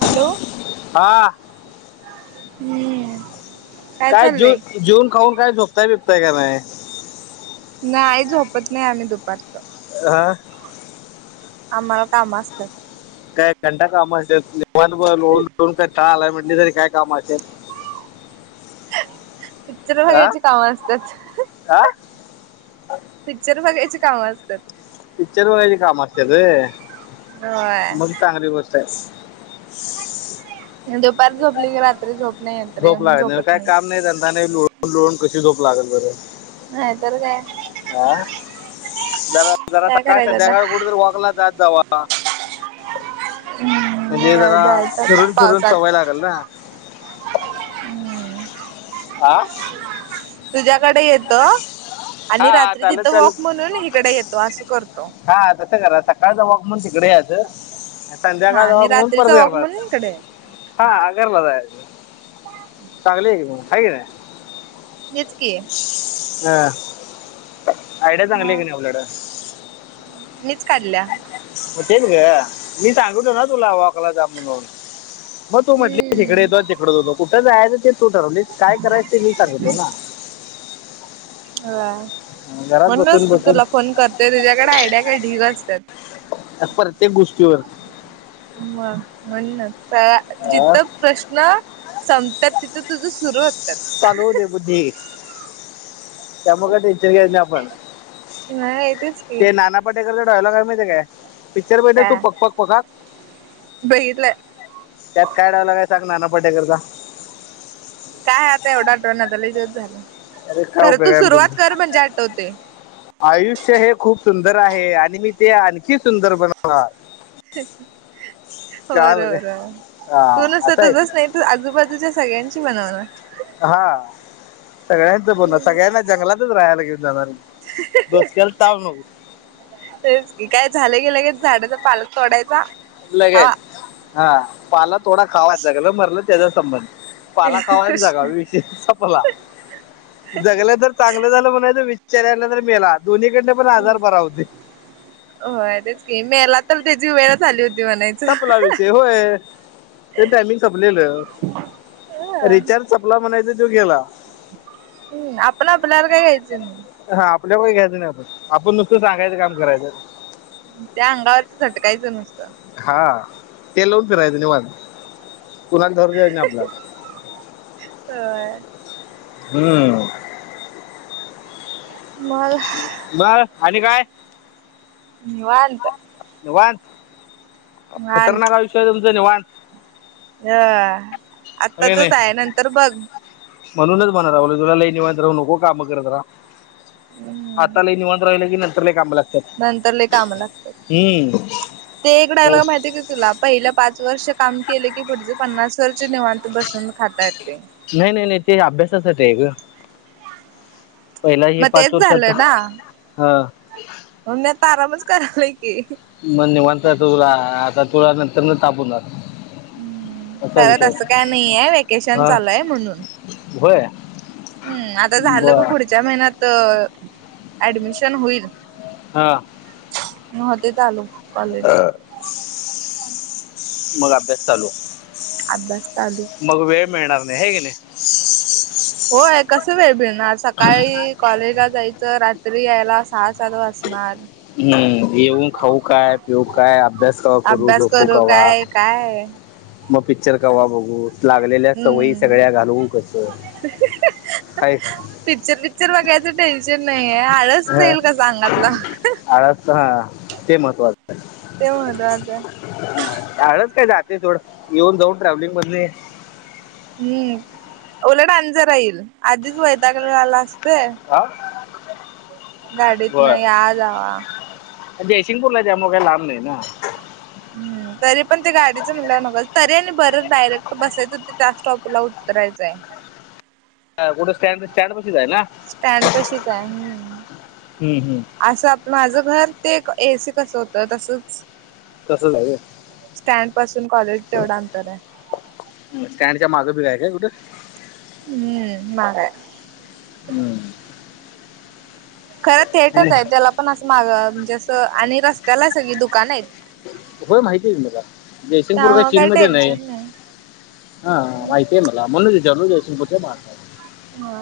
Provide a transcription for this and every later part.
Hello हा हम्म काय चाललंय जेऊन खाऊन काय झोकतायबिकताय का नाहीय नाही आई झोपत नाही आम्ही दुपारचं आा आम्हाला काम असतात? काय घंटा काम असत्यात निवांत लोळुन लोळून कंटाळा आलाय म्हटली तरी काय? कामाश पिक्चर बघायची कामं असतात. आा पिक्चर बघायचे काम असतात. पिक्चर बघायची कामं असतात वय हो चांगली गोष्ट आहे. दुपार झोपली की रात्री झोप नाही याते झोप लागत झोपत काय नाही. काम नाही त्यांा नाही लोळून लुळून कशी झोप लागल बरं नाही तरर काय अ जरा जरा काय सकाळ करायचं आता संध्याकाळ कुठे तर वॉकला जात जाव म्हणजे हम्म जरा जायचं आता फिरून चिरून पावसात चवाय लागेल ना हम्म आह तुझ्याकडे येत आणि हा रात्री चालत तिथं वॉक चालत म्हणून इकडे येतो असं करतो. हा तस करा सकाळचा वाक म्हण तिकडे यात हा संध्याकाळ आणि जवब म्हणून परत रात्रीचा वॉक घरला म्हणून इकडे येतो हा गर्ल जायचं चांगलं एक हग आहे. तेच की हं आयडि चांगली आहे मग क नाहीवलड मीच काढल्या. हो तेन ग मी सांगत ना तुला वाकला जा म्हणून मग तू म्हटलीस इिकडे हम्म. द तिकडं दोनो कुठं जायच ते तू ठरवलीस काय करायस ते मी सांगतो ना. हा घरात बसून म्हणूनसतू बसून तुला फोन करतेय तुझ्याकडे आयडिया काय ढीग असतात. प्रत्येक गोष्टीवर म म्हण अं, जिथ प्रश्न ना संपतात तिथं तुझ सुरू हो. तलू दे बुद्धी त्यामुक टीचर आपण नाही येतच की ते नाना पाटेकरचा डायलॉग आहे माहिे काय पिक्चर भेटे तू काय पक पक पकाक. बघितलं त्यात काय डावला काय सांग ना पटेकरता. काय आता एवढाट्रन झाला त झालं अरे काय खरं उपयोग तू आहे मग सुरुवात तुमचा कर म्हणजे आठवते. आयुष्य हे खूप सुंदर आहे आणि मी ते आणखी सुंदर बनवणार. काल हा असं आहे ते. बर. आजूबाजूच्या सगळ्यांची बनवण. हा सगळ्यांच बोलण सगळ्यांना जंगलातच राहायला घेऊन जाणार. दोसक्याला तव न काय झालं की लगेच झाडाचा पालक तोडायचा लगेच खावा हा पाला थोडा खावायगलं मरलं त्याचा संबंध. पाला ते खावायन जागा विशेय संपला. जगलं जर चांगलं झालं म्हणाय विचार यायला तर मेला दोन्हीकडन पण आजार भरा होते. होय तेच क मेला तर त्याची वेळ झाली होती म्हणा. संपला विषय होय ते टायमिंग संपलेल. रिचार्ज सपला म्हणायच तो गेला. हम् आपण आपल्याला काय खाच. हा आपल्याला घ्यायचं नाही आपण आपण नुकतं सांगाचं काम करायचं. त्या अंगावरच झटकायचं नसतं. हा ते लावून फिरायचं निवन कलाना धर द्यायचं नाही आपल्याला ह. हम्म. मल. बर आणि काय? ह. निवांस निवांत खतरनाक आयुषय तुमचां निवांस हह हे नाही आताचच आहे नंतर बघ. म्हणूनच म्हणा राव तुला लैन मात राू नको काम करत राहा. हम्म आताला निवण राहिलं की नंतर ला कामं लागतात. नंतरले काम लागतात हम्म ते एक डायलॉग माहितीय. तुला पहिले पाच वर्ष काम केले की पुढचे पन्नास वर्ष निवांत बसून खाताय. नाही नाही नाही ते अभ्यासासाठी आहे ग. पहिला हे मग तेच पाच वर्षता हा. म म तारामच करालाय की मण निवांता त तुला आता तुळ नंतर न तापून हम्म असा खरत विषय असं काय असतो नाही आहे वेकेशन हा चालू आहे म्हणून होय. हम्म आता झालं ग बर पुढच्या महिन्यात ऍडमिशन होईल. हा. म ते चालू. अ कॉलेज मग अभ्यास चालू. अभ्यास चालू. मग वेळ मिळणार नाही हे की नाही होय कसं वेळ भिडणार सकाळी कॉलेजला जायचं रात्री यायला सहा सात वाचणार हम्म येऊ खाऊ काय पिऊ काय अभ्यास क करू झोपू कावा आहेय मग पिक्चर कवा बघू लागलेल्या सवयी सगळ्या हम्म घालवू कस काय पिक्चर पिक्चर बघायचं टेन्शन नाही आहे आळच हा, जाईल का सांगातला आळस तर हा ते महत्वाचं ते महत्वाचं आहे आडच काय जाते थडं येऊन जाऊन ट्रॅव्हलिंग मध हम्म उओलट अांज राहील आधीच वैतागला असते आह गाडीत न या जावा जयसिंगपूरला जा मग काही लांब नाही ना हम्म तरी पण ते गाडीचं मिलणल तरी आणि य ह कुठे स्टँड स्टँड बसच आहे ना स्टँड पशीच आहे हम्म असं माझं घर ते एसी कसं होतं तसंच तसंच आहे स्टँड पासून कॉलेज तेवढं अंतर आहे त्यांॅनच्या मागं बिघाय काय कुठे हम्म माग हम्म खरं थेटच आहे त्याला पण असं माग म्हणजे असं आणि रस्त्याला सगळी दुकानं आहेत होय माहितीय आहे त् का जयसिंगपूर का त्यामुळे चीन काही मध्ये नाही टेन्शन हा माय्यन म म्हण जर जशन पजत हा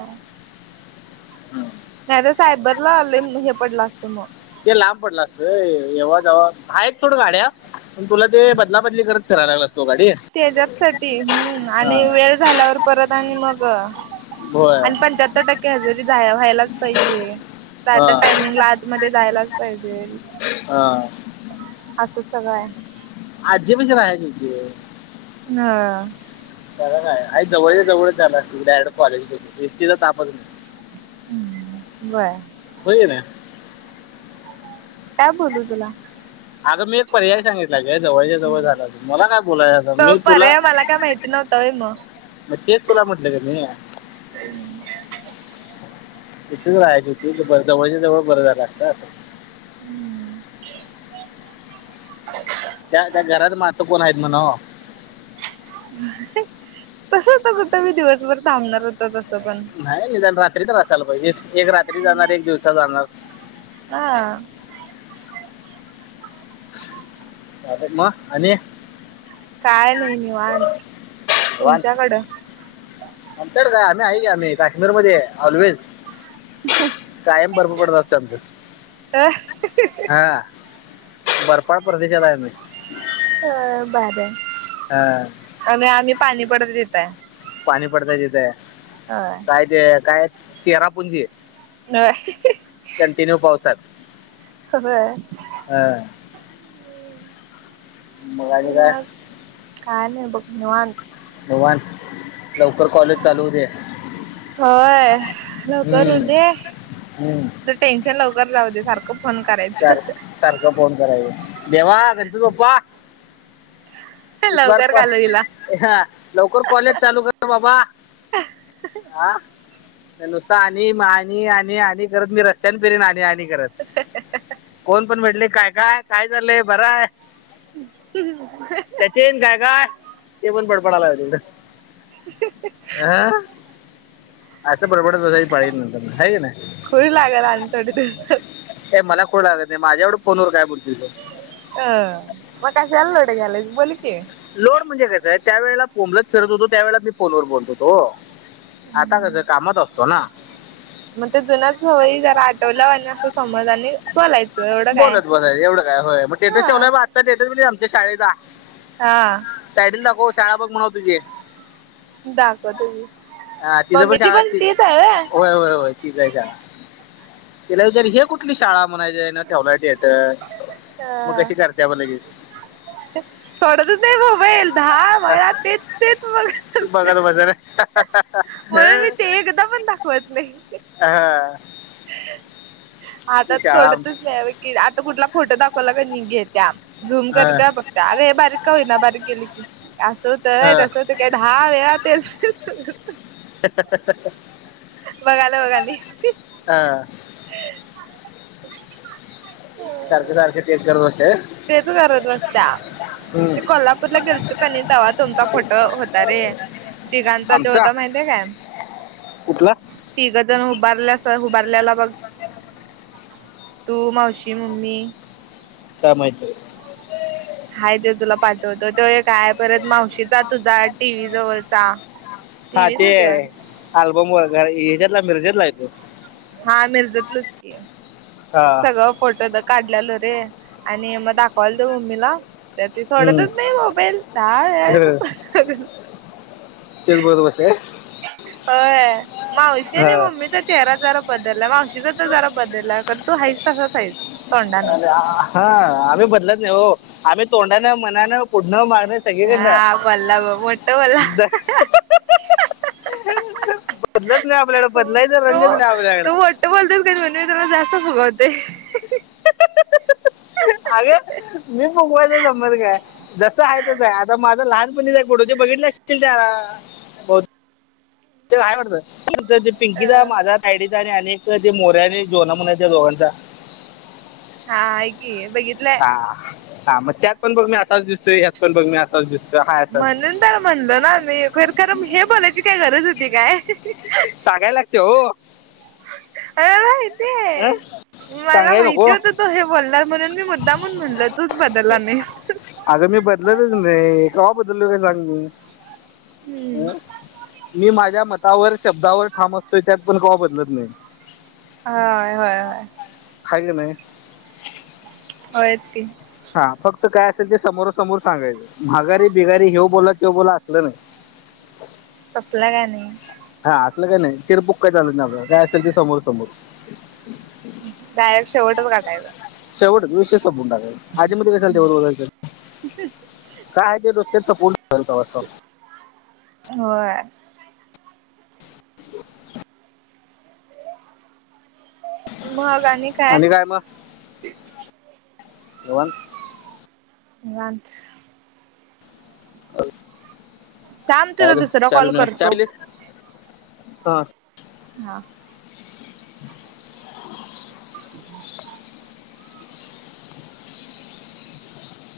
हम नाही सायबरला ल हे पडला असतं मग ते लांब पडलं असत येव्हा जव आहेय थोडं गाड्या पण तुला ते बदलाबदली करत कराय लागतो गाडी त्याच्यात साठी हम्म हां आणि वेळ झाल्यावर परत आणि मग होय आणि पंच्याहत्तर टक्के हजेरी व्हायलाच पाहिजे तर आता हां टाइमिंग ला मध्ये जायलाच पाहिजे हा असं सगळं आहे आज प च राय तती हा चरा नाही आ जवळ जवळच जाणार अस तड कॉलेज एसटीचा तापत नाही बरं हो जा ना का बोलू तोला अगं मी एक पर्याय सांगित जवळच्या जवळ झाला त मला काय बोलाय तो मी तुला पर्याय मला काय माहिती नव्हता व्हय मग. मग ते तुला म्हटलं का नाही इथेच राहायची होती जवळच्या जवळ बरं झालं असत असं हम्म त्या त्या घरात मातं कोण आहेत म्हणा तस होत कुठं मी दिवसभर थांबणार होत तसं पण नाही नाही जण रात्री तर असायला पाहिजे एक रात्री जाणार एक दिवसाात जाणार हा म आणि, काय नाही, निवांत तुमच्याकडं. आमच्याड काय, आम्ही आहे की आम्ही काश्मीरमध्ये ऑलवेज, कायम बर्फ पडत असतोय त, अ आमचं हा बर्फळ प्रदेशांत आहे आम्ही, होय भारी आहे, हा, आनी, आम्ही पाणी पडत हित आहे, पाणी पडतय तिथं, होय, काय ते, काय चेहरा पुुंजी [unintelligible] कंटिन्यू पावसात, बर, हय, आणि काय मग, काय नाही बघ निवांत, भगवान लवकर, कॉलेज चालू होऊदे, होय लवकर होऊ दे, हम्म तुझं टेन्शन लवकर जाऊ दे सारखं फोन सार करायचं, सारखं फोन कराच, देवा गणपती बाप्पा इ बार, लवकर प घालवीला ह लवकर कॉलेज चालू कर बाबा, हा नुसतं, आणि, आणि, आणि, आणि करत मी रस्त्याने फिरीन आणि कोण पण भेटले, काय, काय, काय झालंय बर आहे. [unintelligible] चेन काय काय ते पण बड, बड, लागलंय, हा असं बडबड बसायची पाळी, येईल नंतर हाई कणी नाही, खुळ लागल आणि थोडे दिवसात हे मला खुळ लागत नाही, माझ्या एवढं फोनवर काय बोल शील तू, अ मग कशला, लोड घ्यायलास बोलली की, लोड म्हणजे कसं आहे, त्यावेळेला [unintelligible] फिरत होतो त्या वेळ मी, फोनवर बोलत होतो. आता कसं कामात असतो ना, मग ते जुन्याच सवयी जरा, आठवल्यावर आणि अस समज आणि बोलायचं, एवढं काय, बोलत बसायचं एवढं होय मग, स्टेटस हा ठेवलाय बघ आजचा स्टेटस बागीतलास कायआमच्या शाळेचा, हा, तायडी ला दाखव, शाळा बघ म्हणव तुझी, दाखवतो की हा तिज पण मम्मीची शाळती, तीच आहे व्हय होय, होय, होय, तीच आहे शाळा, तिला विचार हे कुठली शाळा म्हणायच, ना यान ठेवलाय स्टेटस, अ, सोडतच नाही, मोबाईल दहा वेळा तेच- तेच बघत तू असतय, [unintelligible] बसर म्हणून मी ते, एकदा पण दाखवत नाही. हा, आता शाळा सोडतच नाही, की आता कुठला फोटो दाखवला कणी घेत्या, झूम हा, करते त्या बघतत्या, अग हे बारीक का होना बारीक गेली की. असं होतय, हा, तसं होत काय दहा वेळा तेच [unintelligible] बघाल बघ आणि, हा, सारखे- सारखे तेच करत बसते होय. तेच करत बस्त्या, ते कोल्हापूरला गेल तोकणी, तेंव्हा तुमचा फोटो होता रे, तिघांचा ते आमचा होता माहितीे काय? कुठला? तिघं जण उभारल्यास उभारल्याला बघ - तू मावशी मम्मी - का माहित बाई - हा ते तुला पाठवतो तो एक काय परत मावशीचा तुझा टीव्ही जवळचा - टी हा व्हि च ते होती वाटत - अल्बम वररला यांच्यातला आहे तो मिरजेतला आहे तो - हा मिरजेतलच की- हा सगळं फोटो ते काढल्यालो रे आणि मग दाखवलतो मम्मीला - त्या त हम्म. सोडतच नाही मोबाईल दहा वेळा हं. एकाच- तेच बघत बसल्या होय - होय मावशी नाही मम्मी तर - चेहरा जरा बदललाय म अशीजध जरा बदलला कारण तू आहेस तसाच आहेस. तोंडानं अरे हा आमही बदलात नाही हो आम तोंडाानं मनानं पुढणं मागणं सग कर ना हा बोलला ब मोठ बोलला बदलत नाही आपल्या हो तो तो वाट्ट बोलतच का म्हणून त्याला जास्त फगवते अगे मी मुगवायच समर का जस आहेच आहे आता माझं लहानपणी गुडोज बघितले असतीलील त्या बहुतेक ते काय म्हटत अ पिंकीचा माझ्या सायडीचा आणि अनेक ज मोऱ्या आणि जेवणा म्हण त्या दोघांचा हा ही बघितत हा हा मग त्यात पण बघ मी असाच दिसतोय हत पण बघ मी असाच दिसतोय हा असाच म्हणून तर म्हणलो ना मी खर खर हे बोलायची काय गरज होती काय कागाय लागते हो अ अ सांगाय नको - तो हे बोलणार म्हणून मी मुद्दामून म्हणल तूच बदलला नाहीस - अगं मी बदलतच नाही कवा बदलोय काय सांग मी - हम्म मी माझ्या मतावर शब्दावर ठाम असतोय त्यात पण कव बदलत नाही ह होय हय खाल ना होयच की हा फक्त काय असेल ते समोर समोर सांगायचं मघारी बिघारी हे बोला तेव बोला असलं नाही तसला का नाही हा असलं काही नाही चिरपुक काय चालत नाही आप काय असेल ते समोर समोर डायरेक्ट शेवटच काटायचं शेवच विशेषंडाकाल आजी मल तेव बघल काय ते ते तर पूर्ण हो [inaudible] आणि काय मगवण ब थांब काय तुला दुसरा कॉल चवी करतो चवी ह हा हम